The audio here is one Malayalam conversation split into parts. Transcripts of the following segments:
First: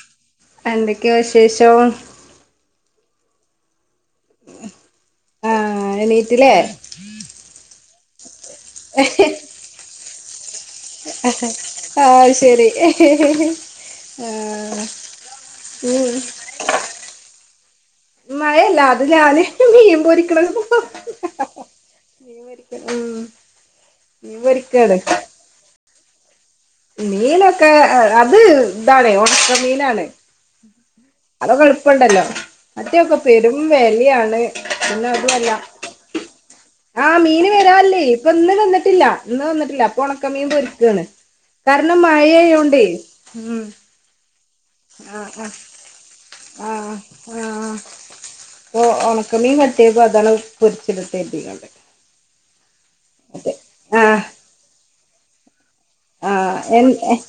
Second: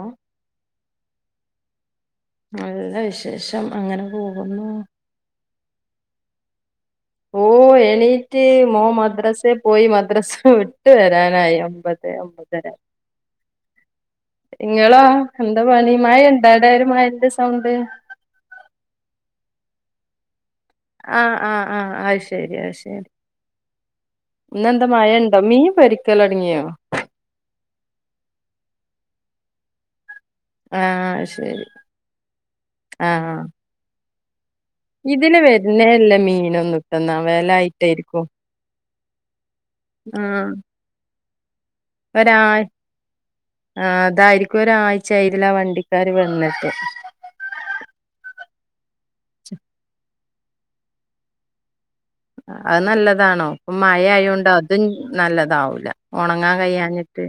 ആഹ് എന്തൊക്കെയോ വിശേഷം നല്ല വിശേഷം അങ്ങനെ പോകുന്നു ആ എണീറ്റില്ലേ ഓ എണീറ്റ് മോൻ മദ്രസേ പോയി മദ്രസ വി ട്ട് വരാനായി ആ ഒമ്പത് ഒമ്പതര ശരി ആ നിങ്ങളോ എന്താ പണി ഉം മയ ഇണ്ടാ അവിടെ ഒരു മയെന്റെ സൗണ്ട് മഴയല്ല അത് ഞാന് മീൻ പൊരിക്കണത് ആ ആ ആ അത് ശരി അത് ശരി ഉം മീൻ ഇന്നെന്താ പൊരിക്കാണ് മയ ഉണ്ടോ മീൻ പൊരിക്കലുടങ്ങിയോ മീനൊക്കെ അത് ഇതാണ് ഉണക്ക മീനാണ് ആഹ് അത് അതൊക്കെ ശരി എളുപ്പുണ്ടല്ലോ മറ്റേക്കെ ആഹ് പെരും വെലയാണ് പിന്നെ ഇതിന് അതുമല്ല വരുന്നേല്ല മീനൊന്നും ആ ഇട്ടന്നാ മീന് വരാറില്ലേ വെലായിട്ടായിരിക്കും ഇപ്പൊ ഇന്ന് വന്നി ട്ടില്ല ഇന്ന് വന്നിട്ടില്ല അപ്പൊ ആഹ് ഉണക്കമീൻ പൊരിക്കുകയാണ് കാരണം ഒരാഴ് മഴയായോണ്ടേ ഉം ആഹ് അതായിരിക്കും ഒരാഴ്ച ആയി ഇതിലെ വണ്ടിക്കാർ വ ആ ആ അപ്പൊ ഉണക്കമീൻ പറ്റിയപ്പോ അതാണ് പൊരിച്ചെടുത്തേട്ടികൊണ്ട് അത് നല്ലതാണോ ഇപ്പ മഴ ആയോണ്ട് അതും നല്ലതാവു ല്ല ഉണങ്ങാൻ കഴിയാഞ്ഞിട്ട്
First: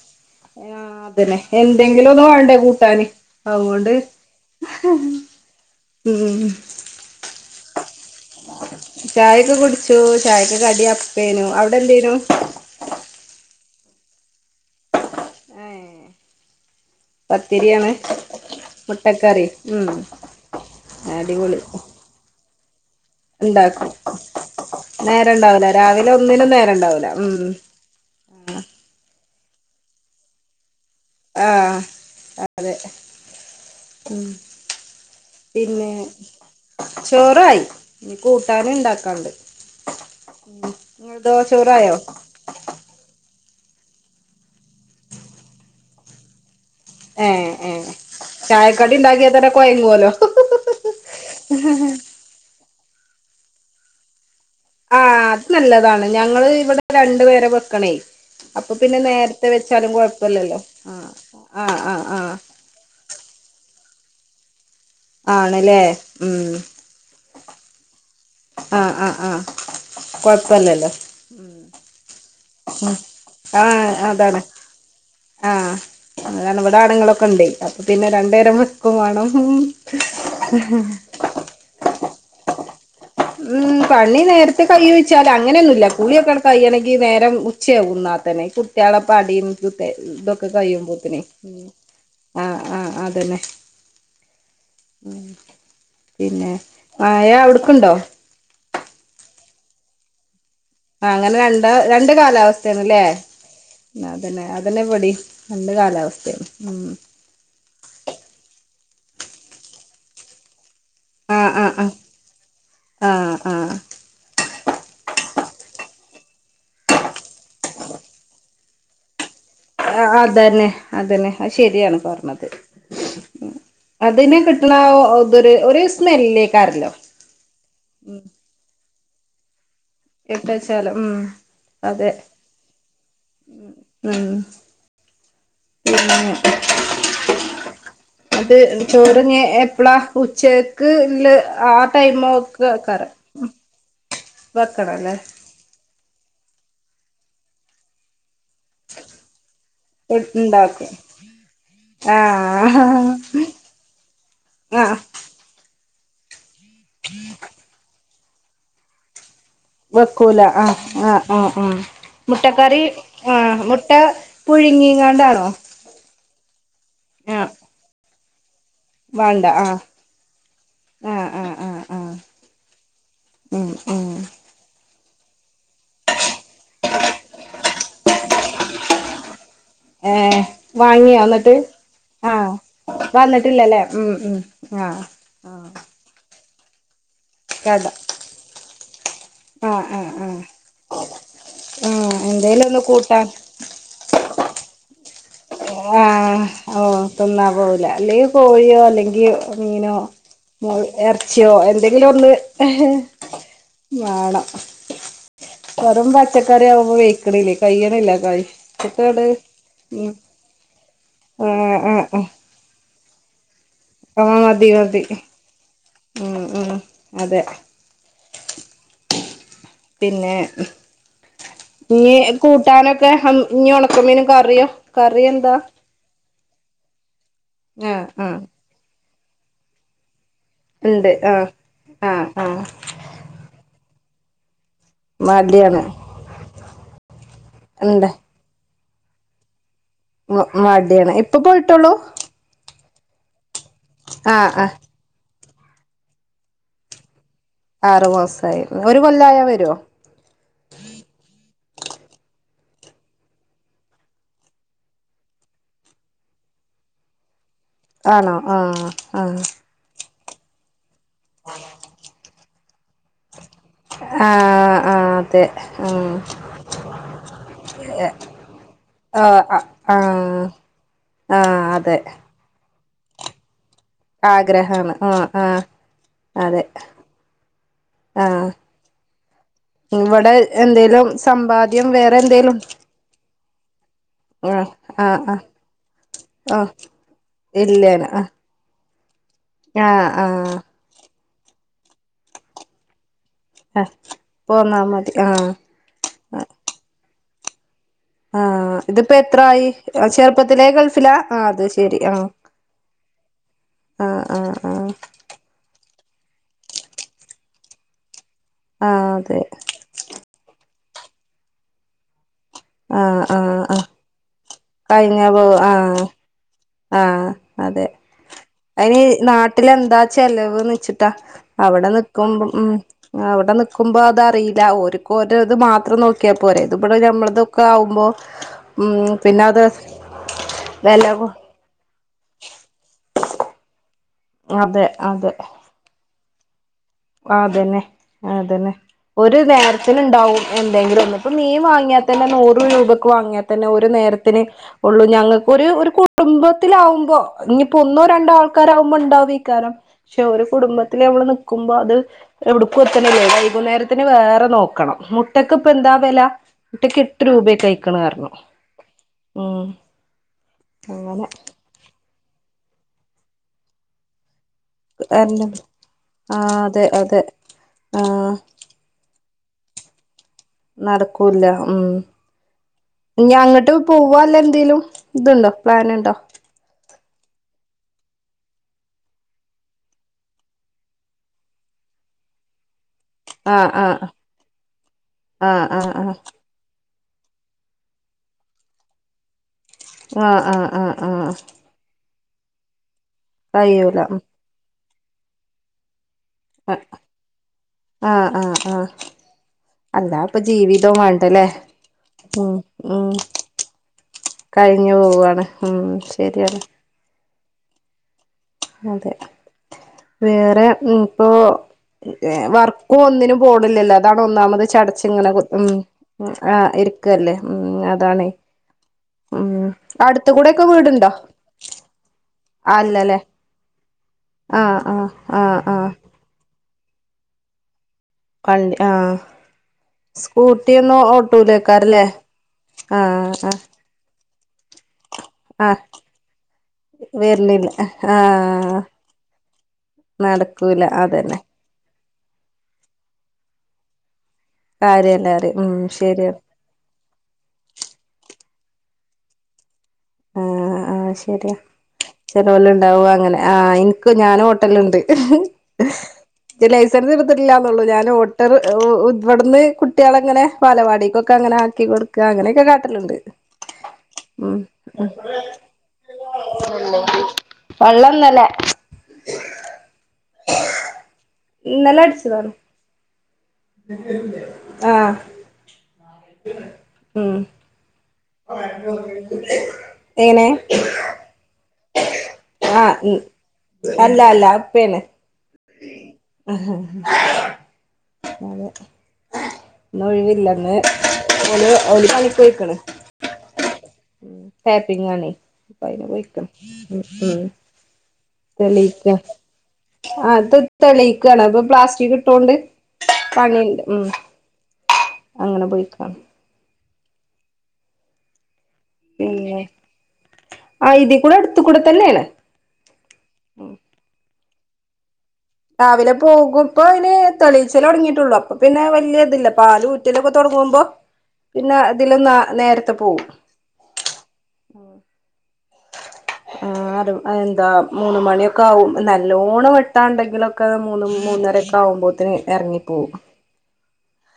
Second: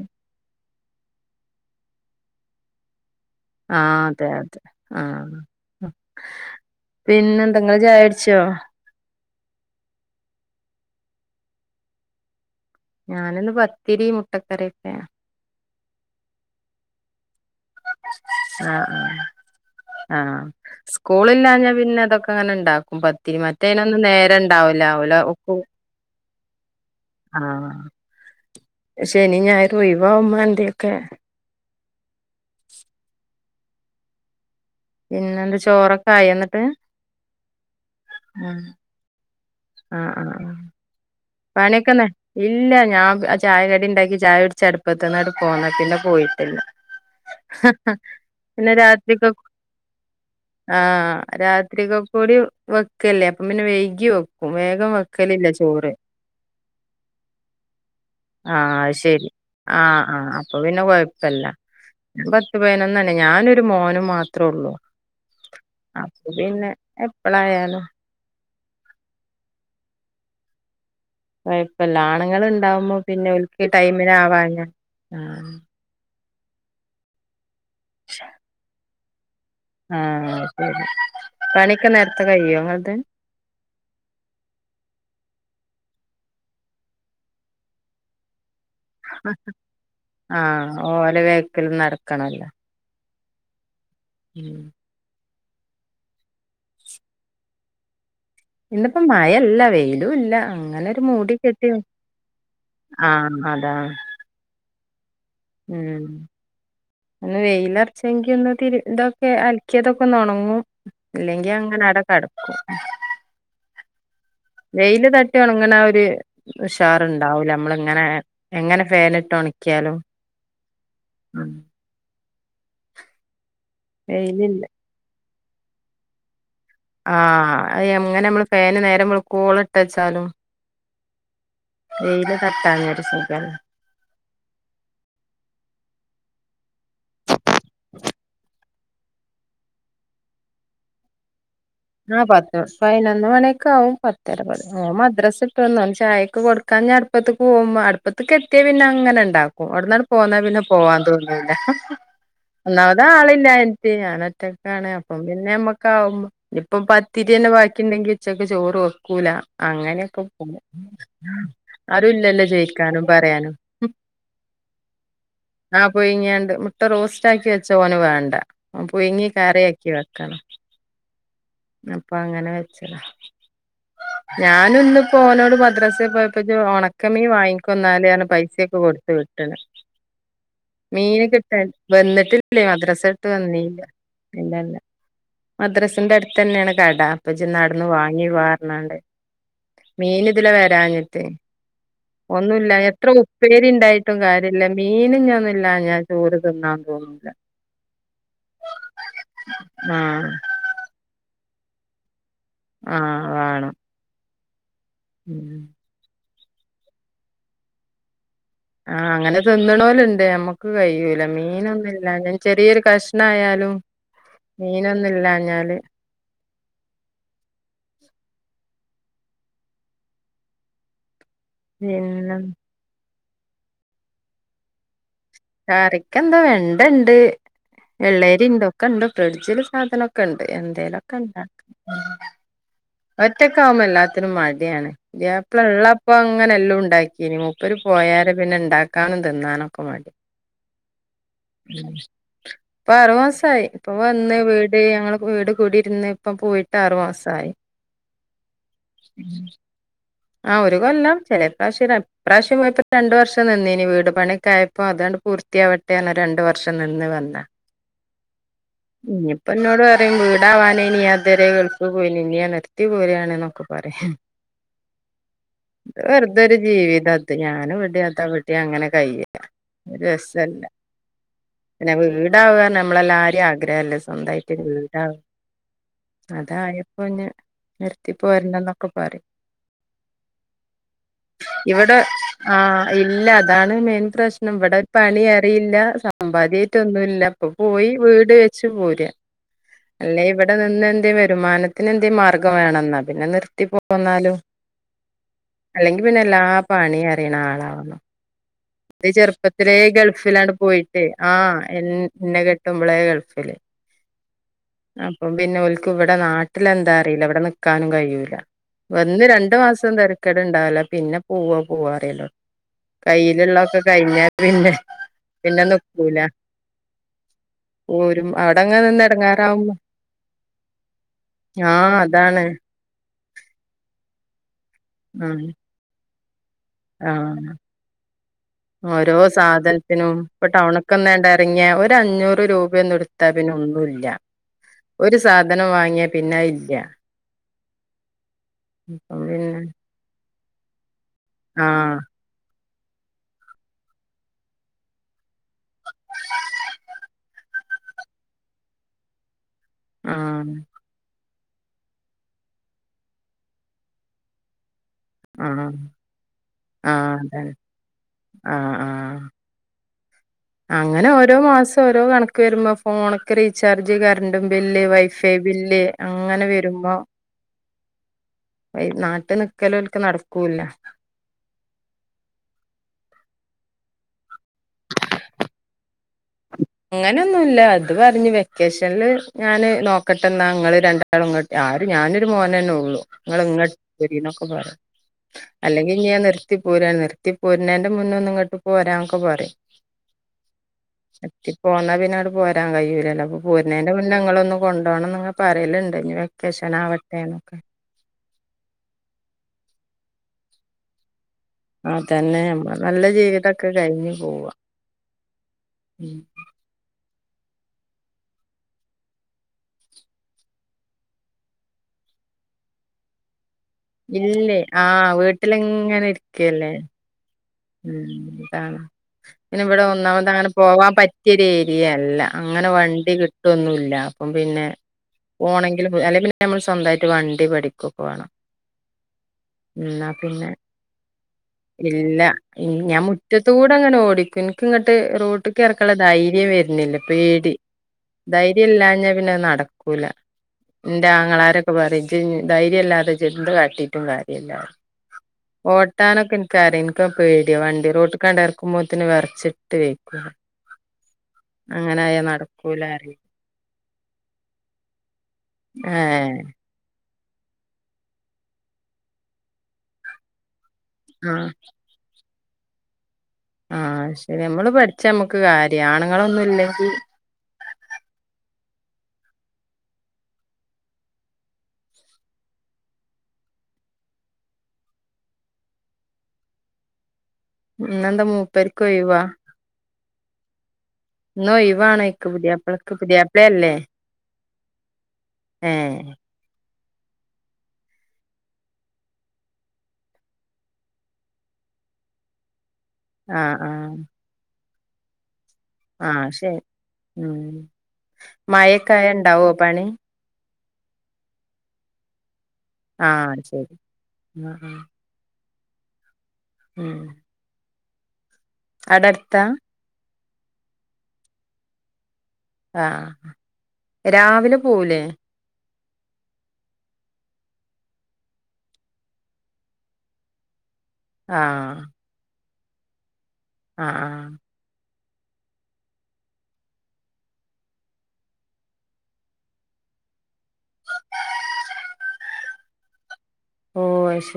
ആ അതന്നെ എന്തെങ്കിലും ഒന്നു വേണ്ടേ കൂട്ടാന് ആ അതുകൊണ്ട് അതെ അതെ ആ ഉം പിന്നെ എന്ത ഇങ്ങള് ചാ ചായൊക്കെ കുടിച്ചു ചായക്ക് കടി അപ്പേനു അവിടെ എന്തേനു ത്തിരി മുട്ട കറി കേ ആ തിരിയാണ് ആ ആ ആ സ്കൂളില്ലാഞ്ഞാ പിന്നെ അതൊക്കെ അങ്ങനെണ്ട് ഉണ്ടാക്കും നേരഉണ്ടാവൂല്ല രാവിലെ ഒന്നിനും നേര ഉണ്ടാവില്ല ആ ശനി ഞായർ ഒഴിവാവുമ്പൊ എന്തയൊക്കെ ആ അതെ ഉം പിന്നെന്താ പിന്നെ ചോറൊക്കെ ആയോ ഇന്നട്ട് ചോറായി ഇനി കൂട്ടാനും ഇണ്ടാക്കാണ്ട് ആ ആ ആ ചോറായോ പണിയൊക്കന്നെ ഇല്ല ഞാൻ ചായ കടി ഉണ്ടാക്കി ചായ കുടിച്ച അടുപ്പത്തന്നട്ട് പോന്നട്ടില്ല പോയിട്ടില്ല ഏ ഏ ചായക്കടി ഉണ്ടാക്കിയാ തന്നെ കൊയങ്ങുവല്ലോ ആ [unintelligible] കൂടി വേ വയ്ക്കല്ലേ അപ്പൊ പിന്നെ വൈകി വെക്കും വേഗം ആ അത് വെക്കലില്ല ചോറ് നല്ലതാണ് ഞങ്ങള് ഇവിടെ രണ്ടു പേരെ വെക്കണേ ആ അപ്പൊ പിന്നെ ശരി നേരത്തെ ആ വെച്ചാലും ആ അപ്പൊ കൊഴപ്പല്ലല്ലോ പിന്നെ ആ കൊഴപ്പല്ല ആ ആ ആ പത്ത് പേനൊ ഞാനൊരു മോനും മാത്രേള്ളൂ ആണല്ലേ അപ്പ ഉം പിന്നെ എപ്പഴായാലും ആ ആഹ് ആ കൊഴപ്പല്ലല്ലോ ഇപ്പൊ ലാണങ്ങ ഉണ്ടാവുമ്പോ പിന്നെ ആ ഉക്കി ടൈമിന ആവാ ആ [unintelligible] വിടെ ആണുങ്ങളൊക്കെ ണ്ടേ അപ്പൊ പിന്നെ രണ്ടുേരം മക്കും വേണം ആ ശരി പണിയൊക്കെ നേരത്തെ കഴിയോത് ഉം പണി നേരത്തെ കൈ വെച്ചാൽ അങ്ങനെയൊന്നുമല്ല കുളിയൊക്കെ കയ്യണെങ്കി നേരം ഉച്ചയാകുന്ന [unintelligible] [unintelligible] ഇതൊക്കെ ആഹ് ഓലെ കഴിയുമ്പോത്തിനെ വേക്കില് ആ നടക്കണല്ലോ ആ അന്നെ ഉം പിന്നെ മായ അവിടുക്കുണ്ടോ ഇന്നപ്പോ മഴല്ല വെയിലും ഇല്ല അങ്ങനെ ഒരു ആ മൂടി അങ്ങനെ രണ്ട കെട്ടി രണ്ട് കാലാവസ്ഥയണല്ലേ ആഹ് അതാ അതന്നെ അതന്നെ പൊടി ഉം അ വെയിലറച്ചെങ്കി ഒന്ന്തിരിന്ത കേ അൽക്കിയതൊക്കെ നണങ്ങും ആഹ് ഇല്ലെങ്കി അങ്ങനെ ആഹ് അവിടെ കെടക്കും ആഹ് ആഹ് വെയില് തട്ടി ഉണങ്ങന ഒരു ഉഷാറുണ്ടാവൂല നമ്മള ഇങ്ങനെ എങ്ങനെ ഫെനെ ഇട്ട് ഉണ- അതന്നെ അതന്നെ അ ശെരിയാണ് പറഞ്ഞത് അതിനെ വെയിലില്ല കിട്ടണ ഇതൊ ഒരു സ്മെല്ലേ ആഹ അത് അങ്ങനെ നമ്മള് ഫേന നേരം വിളുക്കോള- എട്ടാച്ചാലും ഉം അതെ വെയില് തട്ടാഞ്ഞൊരു സുഖല്ല ഉം പിന്നെ അത് ചോറിങ്ങ എപ്പളാ ഉച്ചക്ക് ഇല്ല ആ ടൈമ് ഒക്കെ പത്ത്ം വെക്കാറ് പതിനൊന്ന് മണിയൊക്കെ ആകും പത്ത് ഉത്തര വെക്കണല്ലേ മദ്രസ് ഇട്ട്ന്ന ചായയ്ക്ക് കൊടുക്കാൻ അടുപ്പത്ത് പോകുമ്പോ അടു- ഇതക്കെത്തിയാ പിന്നെ അങ്ങനെ ഇണ്ടാക്കും അടന്നാട് പോകന്നാ പിന്നെ ഉണ്ടാക്കും പോവാൻ തോന്നില്ല ഒന്നാമതാ ആഹ് ആളില്ല എനി് ഞാൻ ഒറ്റക്കാണ് ആഹ് അപ്പം പിന്നെമ്മ- ഇനിപ്പ പത്തിരി തന്നെ ബാക്കി ഉണ്ടെങ്കി ഉച്ചക്ക് ചോറ് വെക്കൂല അങ്ങനെയൊക്കെ വെക്കൂല പോകും ആ ആ ആ ആ ആരും ഇല്ലല്ലോ മുട്ടക്കറി ചോയിക്കാനും ആ പറയാനും മുട്ട- പിഴുങ്ങീങ്ങാണ്ടാണോ ആ പുഴുങ്ങിയണ്ട് മുട്ട റോസ്റ്റ് ആക്കി വെച്ച ഓന് വേണ്ട ആ പുയങ്ങി വേണ്ട ആഹ് കറിയക്കി വെക്കണം ആഹ് ആഹ് ആഹ് ആഹ് അപ്പൊ അങ്ങനെ വെച്ചതാ ഉം ഉം ഞാനൊന്ന് ഓനോട്‌ മദ്രാസൽ പോയപ്പോ ഉണക്കമീ വാങ്ങിക്കന്നാല ആണ് പൈസൊക്കെ കൊടുത്ത വിട്ടത് ഏഹ് വാങ്ങിയോ മീൻ എന്നിട്ട് കിട്ടാ ആഹ് വന്നിട്ടില്ലേ മദ്രസ ഇട്ട് വന്നല്ല വന്നിട്ടില്ലല്ലേ ഉം ഉം ഇല്ലല്ല ആഹ് ആഹ് മദ്രസിന്റെ അടുത്ത് തന്നെയാണ് കട അപ്പൊ ജ കട നാടന്ന് വാങ്ങി വറണണ്ട് ആഹ് ആഹ് മീൻ ആഹ് ഇതില വരാഞ്ഞിട്ട് ആഹ് എന്തേലും ഒന്നില്ല ഒന്ന് എത്ര കൂട്ടാൻ ഉപ്പേരി ഇണ്ടായിട്ടും കാര്യമില്ല മീന ഞ- ആഹ ഓ തിന്നാ പോവില്ല അല്ലെങ്കിൽ കോഴിയോ അല്ലെങ്കി മീനോ ആഹ് ഇറച്ചിയോ എന്തെങ്കിലും ഒന്ന് ആഹ് വേണം വേണം ഉം വെറും പച്ചക്കറിയ ആവുമ്പോ വെയക്കണില്ലേ കഴ്യണില്ല കഴ്- ആഹ അങ്ങനെ തിന്നണ പോലുണ്ട് നമ്മക്ക് കഴിയൂല ആഹ് മീനൊന്നുംല്ല ഞാൻ ചെറിയൊരു കഷ- എന്തായാലും ആ മതി മതി മ് മ് അതെ പിന്നെ ഇ പിന്നെ കൂട്ടാനൊക്കെ ഈ ഒണക്കമീന കറിയോ കറി എന്താ എന്താ വെണ്ട ഉണ്ട് ആഹ് ആഹ് വെള്ളേരി ഇന്തൊക്കെ ഉണ്ട് ഫ്രിഡ്ജില് സാധനംക്കെ ഇണ്ട് എന്തേലൊക്കെണ്ട ആഹ് ആഹ് ആഹ് ഒറ്റക്ക ആവുമ്പോ എല്ലാത്തിനും മടി- ഇപ്പള മടിയാണ് ഉള്ളപ്പോ അങ്ങനെ എല്ലാം ഉണ്ടാക്കി മുപ്പര് ഇണ്ട് പോയാല പിന്നെ ഇണ്ടാക്ക- കാണും തന്നാനൊക്കെ മ [unintelligible] മടിയാണ് ഇപ്പൊ പോയിട്ടുള്ളൂ ഇപ്പൊ ആറുമാസയി ഇപ്പൊ വന്ന് ആഹ് ആഹ് വീട് ഞങ്ങള് വീട് കൂടിരുന്ന് ഇപ്പ പോയിട്ട് ആറുമാസയി- ആറുമാസയി ഒരു കൊല്ലായ വരുവോ ആഹ് ഒരു കൊല്ലാം ഇപ്രാവശ്യംപ്രാവശ്യം പോയപ്പോ രണ്ടു വർഷം നിന്നി ഇനി വീട ആയപ്പോഴ അതങ്ങട് പൂർത്തിയാവട്ടെല്ല രണ്ട- വർഷം നിന്ന് വരണേ ആണോ ആഹ ആഹ അയും വീടാവാന ഇനി അതുവരെ ഗൾഫ് പോയിനിന്നേന് കുതിപരെയണെന്നൊ [inaudible] ക്കെ പറയാ ആഹ് ആഹ് അതെ ആഹ് വെറുതൊരു ജീവിതം അത് ഞാനും ഇവിടെയതാവിടെയ അങ്ങനെ കഴിയില്ല ഇതല്ല ആഹ അതെ നമ്മളെല്ല ആരും ആഗ്രഹല്ലേ സ്വന്തമായിട്ട് വീട് ആഗ്രഹാണ് ഉണ്ടാകുക ആഹ് ആഹ് അതെ അതായപ്പോ നിർത്തിപ്പോ ആഹ് പോരണ്ടന്നൊക്കെ പറ- ഇവിടെ എന്തേലും സമ്പാദ്യം വേറെ എന്തേലും ല്ലഅതാണ് മെയിൻ പ്രശ്നം ആഹ് ഇവിടെ ആഹ് പണി ആഹ് അറിയില്ല ആഹ് സമ്പാദ്യായിട്ടൊന്നുമല്ല അപ്പൊ പോയി ഇല്ലേന ആഹ് വീട് വെച്ച്പോരക അല്ലെ ഇവിടെ ആഹ് നിന്ന് എന്ത വരുമാനത്തിന് എന്തേ മാർഗംണെന്നൽ പിന്നെ നിർത്തി ആഹ് പോന്നാലും പോന്നാ മതി അല്ലെങ്കി പിന്നെല്ലാ ആഹ് പ പണി അറിയണ ആളാവണം ആഹ് അത് ഇതിപ്പോ എത്രായി ചെറുപ്പത്തിലെ ഗൾഫിലാണ് ചെറുപ്പത്തിലേ പോയിട്ട് ഗൾഫിലാ ആ അത് ആഹ്ന്നെ കെട്ടുമ്പോളെ ഗൾഫ് ഗൾഫില് ആഹ ആഹ ആ എ ഇവിടെ നാട്ടില എന്താ അറിയില്ല ഇവിടെ നിക്കാനും കഴിയൂല്ല ആഹ് വന്ന് അതെ രണ്ടു മാസം തിരക്കട് ഇണ്ടാവല പിന്നെ പൂവ പോവ അറിയല്ലോ ആഹ് കയ്യിലുള്ള ആഹ് ആഹ് കഴിഞ്ഞ പോ ആഹ നിക്കൂല ആഹ അതെ പോരും അവിടങ്ങ് അതിനി നിന്ന് നാട്ടില എടങ്ങാറാവുമ്പോ എന്താ ചെലവ് നച്ചിട്ടാ അവിടെ ആഹ് അതാണ് നിക്കുമ്പം ഉ അവിടെ നിക്കുമ്പോ അതറിയില്ല ഒരിക്കുംര ആഹ് ഇത് മാത്രം നോക്കി പോരേ ഇത് ഇവിടെ ആഹ് ഞമ്മളതൊക്കെ ആകുമ്പോ ഓരോ സാധനത്തിനും ഇപ്പൊ വെല ടൗണക്കന്നണ്ട ഇറങ്ങിയ ഒരു അഞ്ഞൂറു രൂപന്നടത്ത പിന്നെ അതെ ഒന്നുലഒരു അതെ സാധനം വാങ്ങിയ പിന്നെ ഇല്ലയ അതന്നെ അതന്നെ അപ്പം ഒരു പിന്നെ നേരത്തി ഉണ്ടാവും എന്തെങ്കിലും ഒന്ന അപ്പ മീൻ ആഹ് വാങ്ങിയൽ തന്നെ നോ നൂറ് രൂപക്ക് വാങ്ങിയൽ തന്നെ ഒരുനേരത്തിന് ഉള്ളൂഞങ്ങൾക്ക് ഒരു കുടുംത്തിലുമ്പോ ഇനിയിപ്പോ ഒന്നോ രണ്ടോ ആൾക്കാരാവുമ്പോ ഉണ്ടാവുംക്കാരം പക്ഷെ ഒരു ആഹ് കുടുംബത്തില്ൽ നമ്മള് വുമ്പോ അത് എവിടുക്കും എത്തണല്ലേ വൈകുന്നേരത്തിന് വേറെ നോക്കണം ആഹ് മുട്ടക്ക് ഇപ്പ ആഹ് എന്താ വില മുട്ടക്ക് എട്ട് അതാണ് രൂപ കഴിക്കണ കാരണം ആഹ് ആഹ് ഉം അങ്ങനെ ഓരോ മാസം ഓരോ കണക്ക് വരുമ്പോ ഫോണൊക്കെ recharge current bill wifi bill ആ അങ്ങനെ അതെ വരുമ്പോ അതെ ആ നാട്ടില് നിക്കല ഒൽക്ക നട നടക്കൂല്ല ഉം ഞങ്ങ എന്നട്ട് പോവല്ല എന്തേങ്കലും ഇതുണ്ടോ പ്ലാനുണ്ടോ അങ്ങനെ ഒന്നുമല്ല അത് പറഞ്ഞഞ് വെക്കേഷനിില് ഞാന് നോക്കട്ടെന്നാ അങ്ങൾ രണ്ടാള ഇങ്ങോട്ട് ആര് ഞാനൊരു മോന തന്നെ ഉള്ളു ങ്ങ ആഹ് ആഹ് ഇങ്ങോട്ട്രി എന്നൊക്കെ പറയാം ആഹ് ആഹ് അല്ലെങ്കിൽ ആഹ് ഞാൻ നിർത്തി പോരാൻ നിർ എത്തി പോരേൻ്റെ മുന്നേ ഒന്ന് ഇങ്ങട്ട് പോരാാനൊക്കെ പറയും ആഹ ആഹ് ആഹ് ആഹ പിന്നെോട് പോരാ കയ്യൂരല്ലോ അപ്പ പരനേന്റെ മുന്നിൽ ഉം നിങ്ങളൊന്ന കൊ പോോണം പറയലുണ്ട് ക്കശൻ ആവട്ടെനൊക്കെ ആഹ ആഹ അന്താ ഇപ്പൊ ജീവിതവും വേണ്ടല്ലേ അതന്നെ ഉ നമ്മളെ നല്ല ജീവിതൊക്കെ കഴിഞ്ഞു പോവാ കഴിഞ്ഞു പോവയാണ് ഉ ഉം ശരിയാണ് ഉ [unintelligible] അതെ വേറെ ഇപ്പോൊവർക്കും ഒന്നിനും ബോടില്ലല്ലോ അതാണ് ഇല്ലേ ഒന്നാമത് ചടച്ച് ആഹ് ഇങ്ങനെ ഉ വീട്ടിലിങ്ങനെ ആ് ഇരിക്കല്ലേ ഇരിക്കല്ലേ ഉം കാണ ഉം പിന്ന ഇവിടെ ഒന്നാമത്തെ അടുത്ത് അങ്ങനെ കൂടെക്കെ പോവാൻ വീടുണ്ടോ പറ്റിയരു ഏരിയയല്ല അങ്ങനെ വണ്ടി അല്ലല്ലേ കിട്ടും ന്നല്ല അപ്പം പിന്നെ ആഹ് ആഹ് ആഹ് പോണെങ്കിൽ ആഹ് അല്ലെന്നെ നമ്മൾ സ്വന്തമായിട്ട് വണ്ടി പഠിക്കും വേണം ആ എന്നാ പിന്നെ സ്കൂട്ടി ഒന്ന് ഇല്ല ഞാൻ ആഹ് മുറ്റത്തൂടെ അങ്ങനെ ഓടിക്കിക്ക ഇങ്ങ ട്ട് റോട്ട് ക ആഹ് ഇറക്കാള്ള ധൈര്യം വരുന്നില്ല പേടി വരണില്ല ധൈര്യം ആഹ് ഇല്ലഞ്ഞാ പിന്നെ നടക്കൂല നടക്കൂല എന്റെ അതന്നെ ആങ്ങളാരൊക്കെ പറയും ധൈര്യല്ലാതെ ചെന്ത് കാട്ടിട്ടും കാര്യല്ലന്ന് കാര്യല്ല അറിയ ഉം ഓട്ടാനൊ ശരിയാണ് ഇൻക്കറിം പേടിയോ വണ്ടിറോട്ട് ക്കാണ്ടറക്കുമ്പോത്തന് വെറച്ചിട്ട് വെയ്ക്കും ശരി അങ്ങനായാ നടക്കൂല ചെലോല്ണ്ടാവും പറയും അങ്ങനെ ആഹ് എനക്ക് ഞാനും ഓട്ടലുണ്ട് ഏഹ് ലൈസൻസ് ഞാൻ ഓട്ടല് ഇവിടന്ന് കുട്ട. പോളങ്ങനെ പാലപാടിക്കൊക്കെ ആഹ് അങ്ങനെ ആക്കിടുക്ക അങ്ങനെയൊക്കെ കാട്ടിലുണ്ട് ആഹ് ശരി നമ്മള് പ പ നമ്മുക്ക് കാര്യാണുങ്ങളൊന്നും ഇല്ലെങ്കിൽ നല്ല അടിച്ചു വരു ആഹ് ഉം ഇന്നെന്താ മൂപ്പര്ക്ക് ഒഴിവാ എങ്ങനെ നൊയിവാണോ ഓൽക്ക പുതിയാപ്പളക്ക് ആഹ് ഉം പുതിയാപ്പള അല്ലേ അല്ല അല്ല ഉപ്പേണ് ഏഹ് [unintelligible] ഒഴിവില്ലന്ന്ഓ കളിൊഴിക്കണ് ആഹ് ആഹ് ടാപ്പിങ്ങാന്നെ അപ്പ അയിന് ആഹ് പോയിക്കും മായക്കായണ്ടാവോ പണി അ തെളിയിക്കാണ് അപ്പൊ പ്ലാസ്റ്റിക് ഇട്ടൊണ്ട് ആഹ് ശരി ആ അങ്ങനെ പോയിക്കാം ഉം അടട്ത്ത ആ ഇതി കൂടെ അടുത്ത കൂടെ തന്നെയ അല്ല ആ രാവിലെ പോവൂലേ രാവിലെ പോകും ഇപ്പൊ അതിന് തെളീച്ചൽ തുടങ്ങിയിട്ടുള്ളു അപ്പൊ പിന്നെ വലിയ ഇതില്ല പാാല കുറ്റലൊക്കെ തുടങ്ങുമ്പോ പിന്നെ ആഹ് ഇതിലന്ന് നേരത്തെ പോവും ആഹ് ആഹ് [unintelligible] ആ എന്താ മൂന്ന് മണിയൊക്കെ ആവും. നല്ലോണം വെട്ടാ ഉണ്ടെങ്കിലൊക്കെ മൂന്ന് മൂ ന്നറൊക്കെ ആകുമ്പോത്തിന് ഇറങ്ങിപ്പോകവും ഓ അശ്ശരി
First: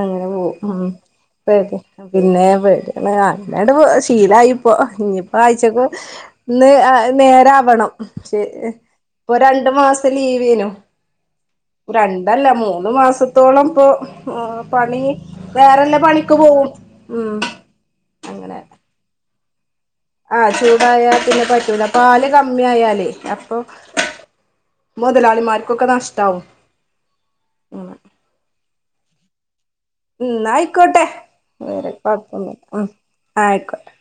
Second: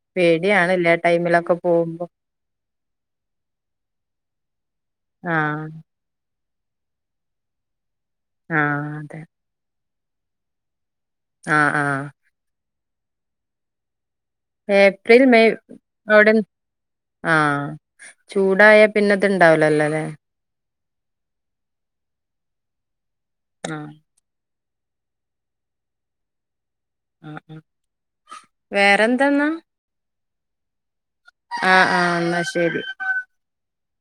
അങ്ങനെ പോവും ഉ പേടി പോകുമ്പോ പിന്നെ പേടി അല്ലാണ്ട് ശീലയിപ്പോ ഇനിയിപ്പോ ആഹ് ആഴച്ചക്ക ന്ന് നേരവണം ആഹ് അതെ ഇപ്പൊ രണ്ടു മാസം ലീവ്യനു ആഹ് ആഹ് രണ്ടല്ല മൂന്നു മാസത്തോളം ഇപ്പൊ, പണി ഏപ്രിൽ മെയ് വേറെല്ല പണിക്ക് അവിടെന്ന് പോവും ഉം ആഹ് ചൂടായ പിന്നെ ഇണ്ടാവലല്ലേ ആഹ് ചൂടായാൽ പിന്നെ പറ്റൂല്ല പാല് കമ്മി ആയാലേ അപ്പൊ, ആഹ് മുതലാളിമാർക്കൊക്കെ നഷ്ടാവും. ആ ഉം വേറെന്തെന്നാ? ഉം ആയിക്കോട്ടെ ആഹ് വറെ ആഹ് പത്തൊ എന്നാ ശരി ഉ ആയിക്കോട്ടെ